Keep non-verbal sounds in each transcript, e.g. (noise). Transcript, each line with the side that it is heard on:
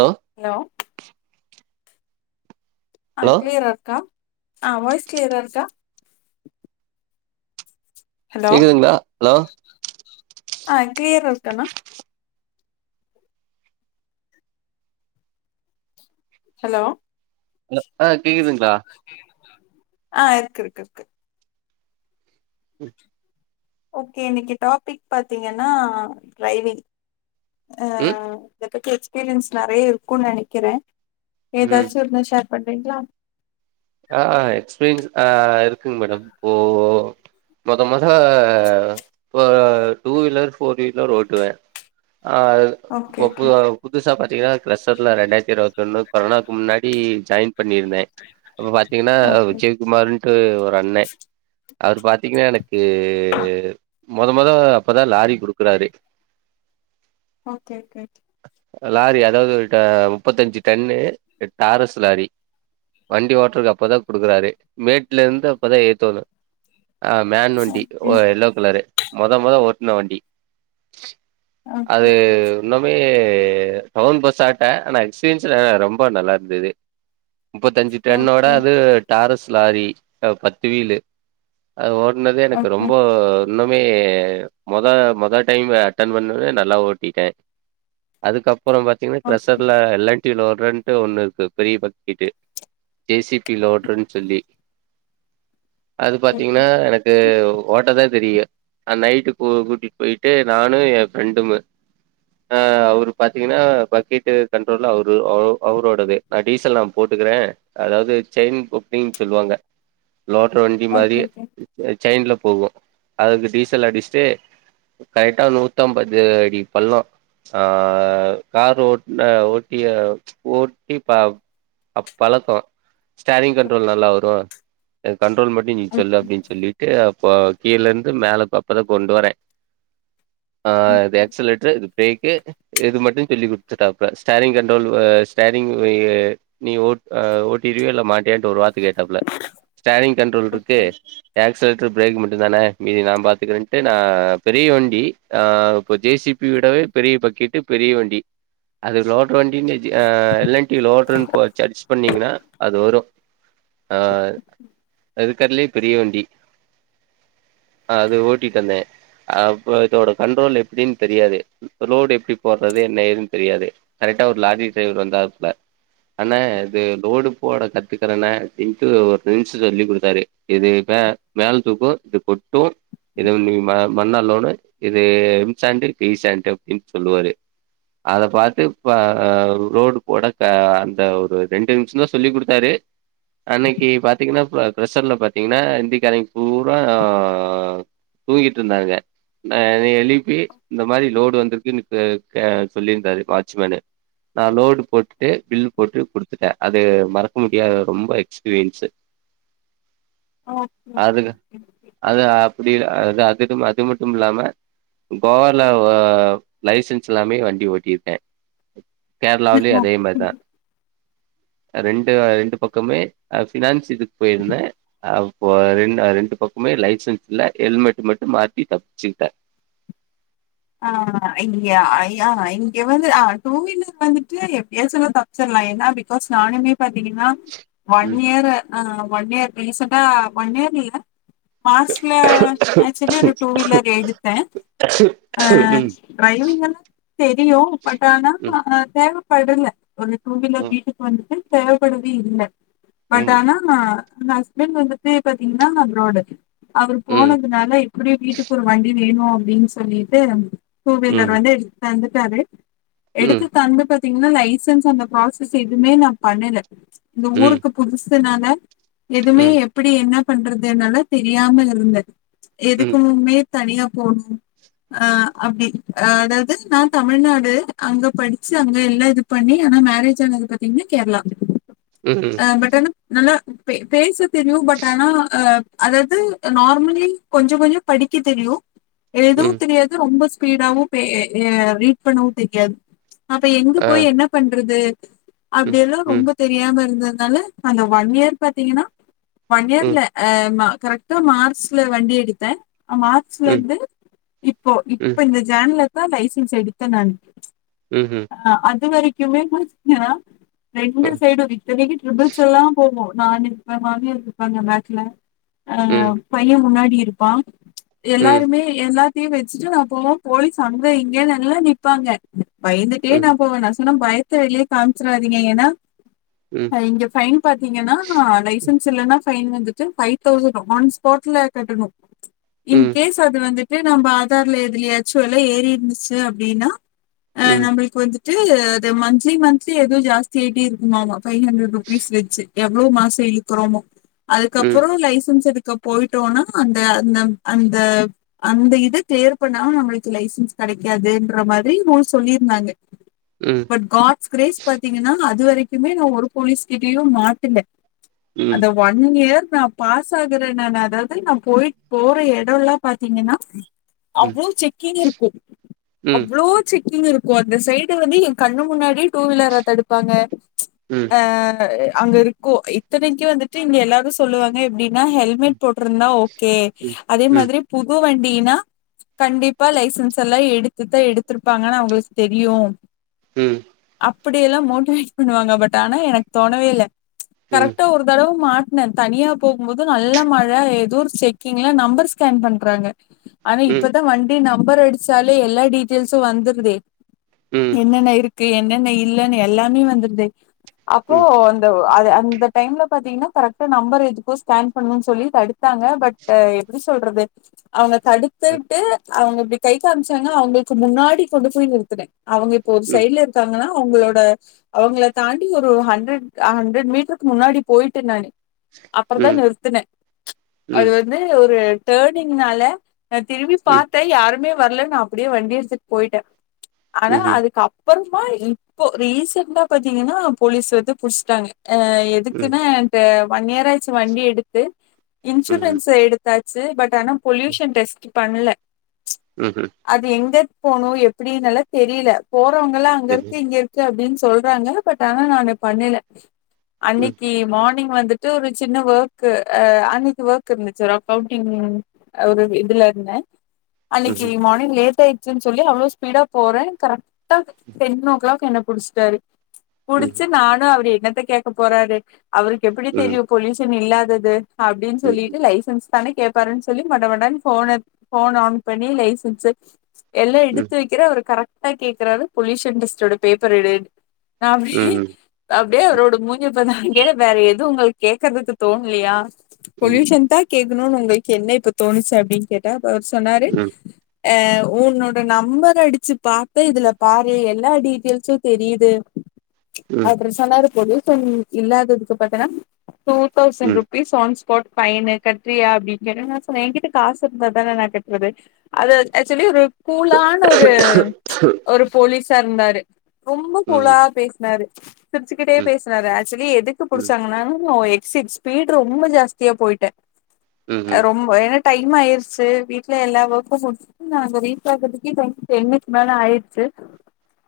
right: hello
left: hello ஆ
right: hello
left: கிளியரா இருக்கா ஆ வாய்ஸ் கிளியரா இருக்கா ஹலோ
right: கேக்குதுங்களா ஹலோ
left: ஆ கிளியரா இருக்கானா ஹலோ
right: ஹலோ ஆ கேக்குதுங்ளா
left: ஆ இர்க் இர்க் இர்க்கு
right: ம்
left: ஓகே இன்னைக்கு டாபிக் பாத்தீங்கனா டிரைவிங்
right: ம்
left: அ எக்ஸ்பீரியன்ஸ் நெறைய இருக்குன் நெனைக்கிற
right: ம்
left: ஏதாச்சி ஒன்னு ஷேர் பண்றீங்ளா
right: ஆ எக்ஸ்பீரியன்ஸ் ஆ இருக்குங் மேடம் போ மொத மொத இப்ப அ டூ வீலர் ஃபோர் வீலர் ஓட்டுவ ஆ
left: ஓகே
right: இப்ப
left: ஓகே
right: புது (unintelligible) புதுசா பாத்தீங்கனா கிளஸ்டர்ல ரெண்டாயிர்த்தி இருவத்தொன்னு கொரனாக்கு முன்னாடி ஜாயின் பண்ணிருந்தே அப்ப பாத்தீங்கனா
left: ஓகே
right: விஜய் குமார்ன்ட்டு ஒரு அண்ண அவர் பாத்தீங்கனா எனக்கு மொத மொத அப்பதா லாரி குடுக்குறாரு
left: ஓகே ஓகே
right: லாரி அதாவது ட முப்பத்தஞ்சி டன்னு டாரஸ் லாரி வண்டி ஓட்டர்க்கு அப்பதா குடுக்கறாரே மேட்லருந்து அப்பதா எய்த் வந்த ஆ மேன் வண்டி ஒ எல்லோ கலரு மொத மொத ஓட்ன வண்டி
left: ஓகே ஓகே
right: அது உன்னு மே டவுன் பஸ் ஆட்ட ஆனா எக்ஸ்பீரியன்ஸ் ர ரொம்ப நல்லா இருந்தது முப்பத்தஞ்சி டன் அவர்
left: ஓகே ஓகே
right: து டாரஸ் லாரி பத்து வீலு அது ஓட்னதே எனக்கு ரொம்போ
left: ஓகே
right: உன்னமே மொத மொத டைமு அட்டன் பண்ணவே நல்லா ஓட்டிட்ட அதுக்கப்றோ பாத்தீங்கனா
left: ஓகே
right: க்ரெஷர்ல எல்லன்டில வோறன்ட்டு ஒண்ணு இருக்கு பெரிய பக்கிட்டு ஜே சி பி ல ஓட்ரன் சொல்லி அது பாத்தீங்கனா எனக் கு ஓட்டதா தெரியு அ நைட்டுக்கு கூட்டிட் போய்ட்டு நானு எ ஃப்ரெண்டுமு ஆ அவரு பாத்தீங்கனா பக்கெட்டு கண்ட்ரோலு அவரு அவு அவரோடது நா டீசல் நா போட்டுக்கறே அதாவது செயின் புக்கிங் சொல்லுவாங்க லோட்ரு வண்டி
left: ஓகே
right: மாரி
left: ஓகே ஓகே
right: ச சைன்ல போகு அதுக்கு டீசல் அடிச்ட்டு கரெக்டா நூத்தம்பது அடி பள்ளோ ஆ காரு ஓட்ன ஓட்டிய ஓட்டி பா அப் பழக்கோ ஸ்டரிங் கண்ட்ரோல் நல்லா வரு கண்ட்ரோல் மட்டு நீ சொல்லு அப்டின் சொல்லிட்டு அப் இப்ப கீழருந்து மேல அப்பதா கொண்டு வரே ஆ இது எக்சலேட்டரு இது பேக்கு இது மட்டு சொல்லி குடுத்துட்டாப்ல ஸ்டாரிங் கண்ட்ரோல் வ ஸ்டாரிங் நீஓட் வ ஓட் இருவியா இல்ல மாட்டியான்ட்டு ஒரு வார்த்த கேட்டாப்ல ஸ்டாரிங் கண்ட்ரோல் இருக்கு ஆக்சலேட்டர் பிரேக் மட்டு தான மீதி நா பாத்துக்குறன்ட்டு நா பெரிய வண்டி அ இப்போ ஜேசி பி விடவே பெரிய பக்கெட்டு பெரிய வண்டி அது லோட்ரு வண்டின் அ எல்லண்டி லோட்ரு போட் சர்ச் பண்ணீங்கனா வரு ஆ இருக்கர்துலயே பெரிய வண்டி ஆ அது ஓட்டிட் இருந்த அப்ப இதோட கண்ட்ரோல் எப்டின் தெரியாது ரோடு எப்படி போடுறது என்ன ஏதுன்னு தெரியாது கரெக்டா ஒரு லாரி டிரைவர் வந்தாப்ல ஆனா இது லோடு போட கத்துக்கறன்ன அப்படின்ட்டு ஒரு ரின்ச்சு சொல்லி குடுத்தாரு இது மேல தூக்கு இது கொட்டு இது வந்து மண்ணால் லோடு இது எம் சாண்டு பி சாண்டு அப்டின் சொல்லுவாரு அத பாத்து இப்ப ரோடு போட க அந்த ஒரு ரெண்டு நிமிஷ தா சொல்லி் குடுத்தாரு அன்னைக்கு பாத்தீங்கனா ஃபுல்லா ஃப்ரஷர்ல பாத்தீங்கனா இந்திகாரங்க பூரா தூங்கிட்ருந்தாங்க ந என எழுப்பி இந்த மாரி லோடு வந்திருக்குன் கு க சொல்லிருக்காரு வாட்ச்மேனு நான் லோடு போட்டுட்டு பில் போட்டு குடுத்துட்டேன் அது மறக்க முடியாத ரொம்ப எக்ஸ்பீரியன்ஸ்ஸு
left: ஓகே ஓகே
right: அதுல அது அப்படி அது அது அது மட்டும் இல்லாம கோவால லைசன்ஸ் இல்லாமயே வண்டி ஓட்டிருக்க கேரளாவ்லயு அதே
left: ஓகே
right: மாரிதா ரெண்டு ரெண்டு பக்கமே பினான்ஸ் இதுக்கு போயிருந்த அப்ப ரெ ரெண்டு பக்கமே லைசன்ஸ் இல்ல ஹெல்மெட் மட்டு மாட்டி தப்ச்சிட்ட
left: ஆ இங்க ய இங்க வந்து ஆ டூ வீலர் வந்துட்டு எப்டியா சொல்ல சார் நா ஏன்னா பிகாஸ் நானுமே பாத்தீங்கனா ஒன்
right: ம்
left: இயர் ஆ ஒன் இயர் ரீசன்டா ஒன் இயர் இல்ல மார்ச்ல ஆக்சுவலி ஒரு டூ வீலர் எடுத்த
right: அ
left: ஆ ட்ரைவிங் எல்லா தெரியு பட் ஆனா
right: ம்
left: தேவப்படல இப்ப அந்த டூ வீலர் வீட்டுக் வந்துட்டு தேவப்படவே இல்ல பட்
right: ம் ம்
left: ஆனா ஆ ந ஹஸ்பண்ட் வந்துட்டு பாத்தீங்கனா அப்ராடு அவர்
right: ம்
left: போனதுனால இப் அப்டியே வீட்டுக்கு ஒரு வண்டி வேணு அப்டின் சொல்லிட்டு டூ வீலர்
right: ம்
left: வந்து தந்துட்டாரு
right: ம்
left: எடுத்து தந்து பாத்தீங்கனா லைசன்ஸ் அந்த ப்ராசஸ் எதுமே நா பண்ணல இந்த
right: ம்
left: ஊருக்கு புதுசுனால எதுமே எப்படி என்ன பண்றதுனால தெரியாம இருந்த
right: ம்
left: எதுக்குமே தனியா போணு ஆ அப்டி அதாவது நா தமிழ்நாடு அங்க படிச்சு அங்க எல்லா இது பண்ணி ஆனா மேரேஜ் ஆனது பாத்தீங்னா கேரளா
right: ம்
left: ஆ பட் ஆனா நல்லா பேச தெரியு பட் ஆனா அ அதாவது நார்மலி கொஞ்சோ கொஞ்சோ படிக்க தெரியு எதுவு
right: ம்
left: தெரியாது ரொம்ப ஸ்பீடாவு பே எ ரீட் பண்ணவு தெரியாது அப்ப எங்க
right: ஆ
left: போய் என்ன பண்றது
right: ம்
left: அப்படியெல்லாம்
right: ம்
left: ரொம்ப தெரியாம இருந்ததுனால அந்த ஒன் இயர் பாத்தீங்கன்னா ஒன்
right: ம்
left: இயர்ல ஆ கரெக்ட்டா மார்ச்ல வண்டி எடுத்தன் மார்ச்ல
right: ம்
left: இருந்து இப்போ இப்ப
right: ம்
left: இந்த ஜேன்ல தா லைசன்ஸ் எடுத்த நானு
right: ம் ம்
left: ஆ அது வரிக்குமே (unintelligible) ரெண்டு சைடும் இத்தனைக்கு ட்ரிபிள்ஸ் எல்லா போவோ நானு இருப்ப மாமியார் இருப்பாங்க பேக்குல ஆ
right: ம்
left: பையன் முன்னாடி இருப்பான்
right: ம் ம்
left: எல்லாருமே எல்லா வெச்சுட்டு அப்போம் போலிஸ் அங்க இங்கனு எல்லாம் நிப்பாங்க பயந்துட்டே நா
right: ம்
left: போவேன் நா சொன்ன பயத்த வெளிய காமிச்சிறாதீங்க ஏனா
right: ம்
left: இங்க ஃபைன் பாத்தீங்கன்னா லைசன்ஸ் இல்லைனா ஃபைன் வந்துவிட்டு ஃபை தௌசண்ட் ஆன் ஸ்பாட்ல கட்டணும் (unintelligible)
right: ம் ம் ம் ம் ம் ம் ம்
left: இன்கேஸ் அது வந்துட்டு நம்ம ஆதார்ல எதுலயாச்சும் எல்ல ஏறி இருந்துச்சு அப்படின்னா ஆ
right: ம்
left: நம்மளுக்கு வந்துட்டு அது மந்த்லி மந்த்லி எதோ ஜாஸ்தி ஆயிட்டே இருக்குமாம பைவ் ஹண்ட்ரட் ருபீஸ் வெச்சு எவ்வளவு மாசம் இருக்கிறோமோ அதுக்கப்புறம் லைசன்ஸ் எடுக்கப் போயிட்டோனா அந்த அந்த அந்த அந்த இதை கிளியர் பண்ணாமா நம்மளுக்கு லைசன்ஸ் கிடைக்காதுன்ற மாதிரி ரூல் சொல்லியிருந்தாங்க (unintelligible)
right: ம்
left: காட்ஸ் கிரேஸ் பாத்தீங்கன்னா அது வரைக்குமே நா ஒரு போலீஸ்கிட்டையும் மாட்டல அந்த ஒன் இயர் நா பாஸ் ஆகுறேன் நான் அதாவது நா போயிட்டு போற இடமல்லாம் பாத்தீங்கன்னா அவ்வளோ செக்கிங் இருக்கும் அவ்ளோ செக்கிங் இருக்கு கும் அந்த சைடு வந்து என் கண்ணு முன்னாடி டூ வீலர தடுப்பாங்க அ அங்க இருக்கோ இத்தனைக்கு வந்துட்டு இங்க எல்லாரும் சொல்லுவாங்க எப்படின்னா ஹெல்மெட் போட்ருந்தா ஓ ஓகே அதே மாதிரி புது வண்டின்னா கண்டிப்பா லைசன்ஸ் எல்லாம் எடுத்துதா எடுத்திருப்பாங்கன்னு அவங்களுக்கு தெரியும்
right: ம்
left: அப்படிய எல்லாம் மோட்டிவேட் பண்ணுவாங்க பட் ஆனா எனக்கு தோணவே இல்ல கரெக்டா ஒரு தடவ மாட் ட்னேன் தனியா போகும்போது நல்ல மழ ஏதோ ஒரு செக்கிங்ல நம்பர் ஸ்கேன் பண்றாங்க ஆனா இப்பதான் வண்டி நம்பர் அடிச்சாலே எல்லா டீட்டெயில்ஸும் வந்துருதே
right: ம் ம்
left: என்னென்ன இருக்கு என்னென்ன இல்லலைன்னு எல்லாமே வந்துருது
right: ம்
left: அப்போ
right: ம்
left: அது அந்த டைம்ல பாத்தீங்கன்னா கரெக்டா நம்பர் எதுகோ ஸ்கேன் பண்ணும்னு சொல்லி தடுத்தாங்க பட் ஆ எப்டி சொல்றது அவங்க
right: ம்
left: தடுத்துட்டு அவங்க கை காமிச்சாங்க அவங்களுக்கு முன்னாடி கொண்டு போய் நிறுத்துனே அவங்க இப்ப ஒரு
right: ம்
left: சைட்ல இருக்காங்கன்னா அவங்களோட அவங்கள தாண்டி ஒரு ஹண்ட்ரட் ஹண்ட்ரட் மீட்டருக்கு முன்னாடி போயிட்டே நானு அப்பறதான்
right: ம்
left: நிறுத்துனேன் அது
right: ம்
left: வந்து ஒரு டர்னிங்னால நா திரும்பி
right: ம்
left: பாத்தேன் யாருமே வரல நா அப்படியே வண்டி எடுத்துட்டு போயிட்டேன் ஆனா
right: ம்ஹ்ம்
left: அதுக்கப் அப்பறமா இப்போ ரீசண்டா பாத்தீங்கன்னா போலீஸ் வந்து புடிச்ட்டாங்க அ எதுக்குன்ன
right: ம்
left: ஒன் இயர் ஆச்சு வண்டி எடுத்து இன்சூரன்ஸ் எடுத்தாச்சு பட் னா பொல்யூஷன் டெஸ்ட் பண்ணல
right: ம் ம்
left: அது எங்க போணும் எப்படின்னுல்ல தெரியல போறவங்கல்லாம் அங்க
right: சரி
left: இருக்கு இங்க இரு அப்படின்னு சொல்றாங்க பட் ஆனா நானு பண்ணல
right: ம்
left: அன்னைக்கு மார்னிங் வந்து ஒரு சின்ன ஒர்க் அன்னைக்கு ஒர்க் இருந்துச்சு ஒரு அக்கௌண்டிங் ஒரு இதுல இருந்த அன்னைக்கு
right: ம்ஹ்ம் ம் ம் ம் ம்
left: மானிங் லேட் ஆய் ச்சின் சொல்லி அவ்வளோ ஸ்பீடா போற கரெக்டா டென் ஓ க்ளாக் என்ன புடிச்சிட்டாரு
right: ம்ஹ்ம் ம்
left: புடிச்சு நானு அவரு என்னத்த கேக்க போறாரு அவருக்கு எப்படி தெரியு
right: ம் ம்
left: பொல்யூஷன் இல்லாதது அப்டின் சொல்லிட்டு லைசன்ஸ் தான கேப்பாருன் சொல்லி மடமடன் ஃபோன ஃபோன ஆன் பண்ணி லைஸ்சன்ஸ் எல்லா எடுத்து வைக்கிற அவர் கரக்ட் டா கேக்குறாரு பொல்யூஷன் டெஸ்டோட பேப்பர் எடுன் நா அப்டியே அப்டியே அவரோட மூஞ்ச பாத் கே வேற எதுவு உங்களுக்கு கேக்குறதுக்கு தோண்லையா பொல்யூஷன் தா கேக்கணுன் உங்களுக்கு என்ன இப்ப தோணுச்சு அப்டின்னு கேட்டா அப்ப அவரு சொன்னாரு அ உன்னோட நம்பர அடிச்சு பாத்த இதுல பாரு எல்லா டீட்டெல்ஸு‌ தெரியுது அப்றோ சொன்னாரு பொல்யூசன் இல்லாததுக்கு பாத்தன்னா two thousand rupees on spot fine கட்றியா அப்டி கடா சொன்ன எங்கிட்ட காசு இருந்தா தான நா கட்டுறது அது ஆக்சுவலி ஒரு கூலான ஒரு ஒரு போலீஸா இருந்தாரு ரொம்ப கூலா பேஸ்னாரு சிரிச்சுக்கிட்டே பேசுனாரு ஆக்சுவலி எதுக்கு புடிச்சாங்கன்னா நா எக்சிட் ஸ்பீடு ரொம்ப ஜாஸ்தியா போய்ட்ட
right: ம்
left: அ ரொம் ஏனா டைம் ஆய்ருச்சு வீட்ல எல்லா ஓர்க்கு முடிச்சு நா அங்க ரீச் ஆகறதுக்கே டைம் டென்னுக்கு மேல ஆயிட்ச்சு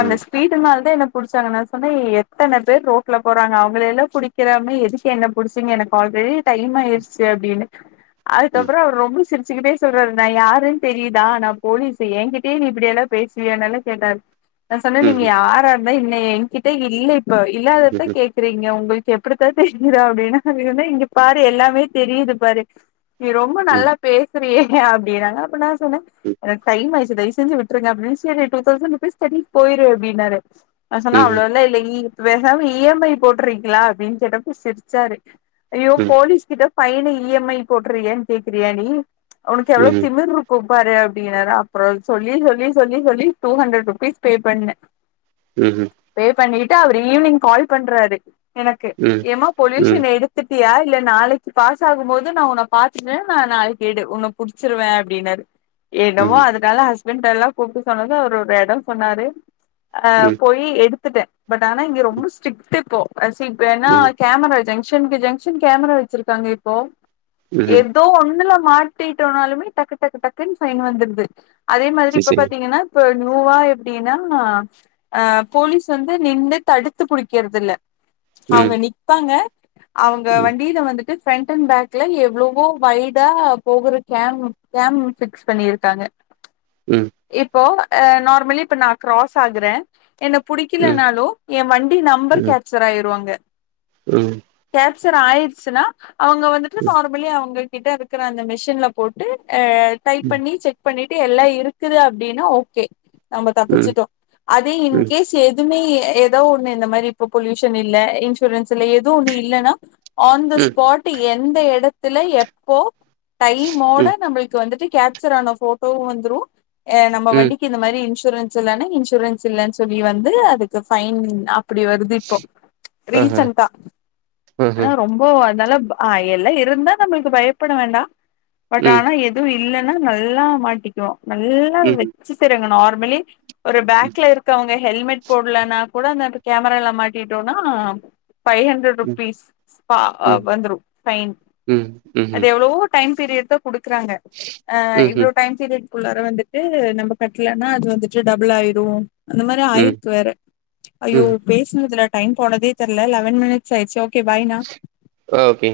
left: அந்த ஸ்பீடுனால தா என்ன புடிச்சாங்கா நா சொன்ன எத்தன பேர் ரோட்ல போறாங்க அவங்கள எல்லாம் புடி க்காம எதுக்கு என்ன புடிச்சிங்க எனக்கு ஆல்ரெடி டைம் ஆய்டுச்சு அப்டின்னு அதுக்கப்புறோ அவரு ரொம்ப சிரி சிக்கிட்டே சொல்றாரு நா யாருன் தெரிதா நா போலீசு என்கிட்டயே நீ இப்படியெல்லா பேசுவியானல்லா கேட்டாரு நா சொன்ன நீங்க யாரா இருந்தா என்ன எங்கிட்ட இல்ல இப்ப
right: ம் ம் ம் ம்ஹ்ம் ம் ம் ம்ஹ்ம் ம்ஹ்ம் ம் ம் ம்ஹ்ம்
left: இல்லாதப்பா கேட் இருக்கீங்க உங்களுக்கு எப்படித்தான் தெரியுற அப்டின்னா வேனுனா இங்க பாரு எல்லாமே தெரியுது பாரு நீ
right: ம்
left: ரொம்ப நல்லா பேசுறியே அப்டின்னாங்க அப்ப நா சொன்ன எனக்கு டைம் ஆய்ச்சு தயவு செஞ்சு விட் விட்ருங்க அப்படின் சேரி டூ தௌசண்ட் ருபீஸ் கட்டிட் போய்ரு அப்டின்னாரு நா சொன்ன
right: ம்ஹ்ம் ம்ஹ்ம்
left: அவ்ளலா இல்ல இ பேசாம இ எம் ஐ போட்டுறீங்களா அப்டின் கேட்டப்ப சிரிச்சாரு ஐயோ
right: ம் ம்
left: போலீஸ் கிட்ட ஃபைன இ எம் ஐ போட்டுறீியு கேக்குறியா நீ உனுக்கு எவ்வளோ திமிர் கூப்பாரு அப்படின்னாரா அப்பறோ சொல்லி சொல்லி சொல்லி சொல்லி டூ ஹண்ட்ரட் ருபீஸ் பே பண்ண
right: ம் ம்
left: பே பண்ணிட்டு அவரு ஈவ்னிங் கால் பண்றாரு எனக்கு ஏமா பொல்யூஷன் எது துட்டியா இல்ல நாளைக்கு பாஸ் ஆகும் போது நா உன்ன பாத்துகுற நா நாளை கேடு உன்ன புடிச்சிருவ அப்படின்னாரு என்னமோ
right: ம்ஹ்ம் ம்
left: அது அதால ஹஸ்பண்ட எல்லா கூப்ட்டு சொன்னது அவரு ஒரு எடோ சொன்னாரு அ போயி எடுத்துட்ட பட் ஆனா இங்க ரொம்ப ஸ்ரிக்ட்டு இப்போ சீ இப்பனா
right: ம்
left: camera junction to junction camera வச்சிருக்காங்க இப்போ
right: ம்ஹ்ம்
left: ஏதோ ஒண்ணுல மாட்டிட்டோனாலுமே டக்கு டக்கு டக்குன்னு ஃபைன் வந்துடுது அதே மாதிரி
right: சரி
left: இப்ப
right: சரி
left: பாத்தீங்கன்னா இப்ப நியூவா எப்டின்னா அ போலீஸ் வந்து நின்னு தடுத்து புடிக்கறது இல்ல அவங்க
right: ம்
left: நிப்பாங்க அவங்க
right: ம்
left: வண்டில வந்துட்டு பிஃரண்ட் அண்ட் பேக்ல எவ்ளோ இப்போ வய்டா போகற கேம் கேம்ப் பிக்ஸ் பண்ணிருக்காங்க
right: ம்
left: இப்போ அ நார்மலி இப்ப நா க்ராஸ் ஆகுற என்ன
right: ம்
left: புடிக்கலனாலோ எ வண்டி நம்பர்
right: ம்
left: கப்சர் ஆயிரு அங்க
right: ம்
left: கப்சர் ஆய்டுச்சுன்னா அவங்க வந்துட்டு நார்மலி அவங் உங்க கிட்ட இருக்குற அந்த மிஷின்ல போட்டு அ டைப் பண்ணி செக் பண்ணிட்டு எல்லாம் இருக்குது அப்படின்னா ஓகே நம்ம தப்பிச்சுட்டோம் அதே இன்கேஸ் எது எதுவுமே ஏதோ ஒண்ணு இந்த மாரி இப்ப பொல்யூஷன் இல்ல இன்சூரன்ஸ் இல்ல எதோ ஒண்ணு இல்லன்னா ஆன் த
right: ம் ம்
left: ஸ்பாட் எந்த எடத்துல எப்போ டைமோட
right: ம்
left: நம்மளுக்கு வந்துட்டு கேப்சர் ஆன போட்டோ வந்துரும் அ நம்ம
right: ம்
left: வண்டிக்கு இந்த மாதிரி இன்சூரன்ஸ் இல்லனா இன்சூரன்ஸ் இல்லன்னு சொல்லி வந்து அதுக்கு ஃபைன் அப் அப்படி வருது இப்போ
right: ஆஹ
left: ரீசன்டா ஆனா
right: ஆஹ
left: ரொம்ப ப்ப அதனால அ எல்லா இருந்தா நம்மளுக்கு பயப்பட வேண்டாம் பட்
right: ம்
left: ஆனா எதுவும் இல்லன்னா நல்லா மாட்டிக்குவோம் நல்லா
right: ம்
left: வெச்சு செய்றங்க நார்மலி ஒரு பேக்ல இரு அவுங்க ஹெல்மெட் போடலன்னா கூட அந்த கேமரால மாட்டிட்டோம்னா ஃபைவ் ஹண்ட்ரட்
right: ம்
left: ருபீஸ் பா வந்துரும் ஃபைன்
right: உம்
left: அது எவ்வளவோ டைம் பீரியட் தான் குடுக்குறாங்க அ இவ்வளோ
right: ம்ஹ்ம்
left: டைம் பீரியட் குள்ளார வந்துட்டு நம்ம கட்டலனா அது வந்துட்டு டபுள் ஆயிடும் அந்த மாரி
right: ம்
left: ஆயிருக்கு வேற ஐயோ
right: ம்
left: பேசுனதுல டைம் போனதே தெர்ல லெவன் மினிட் ஸ் ஆய்டுச்சி ஓகே பாய்னா
right: ஆ ஓகே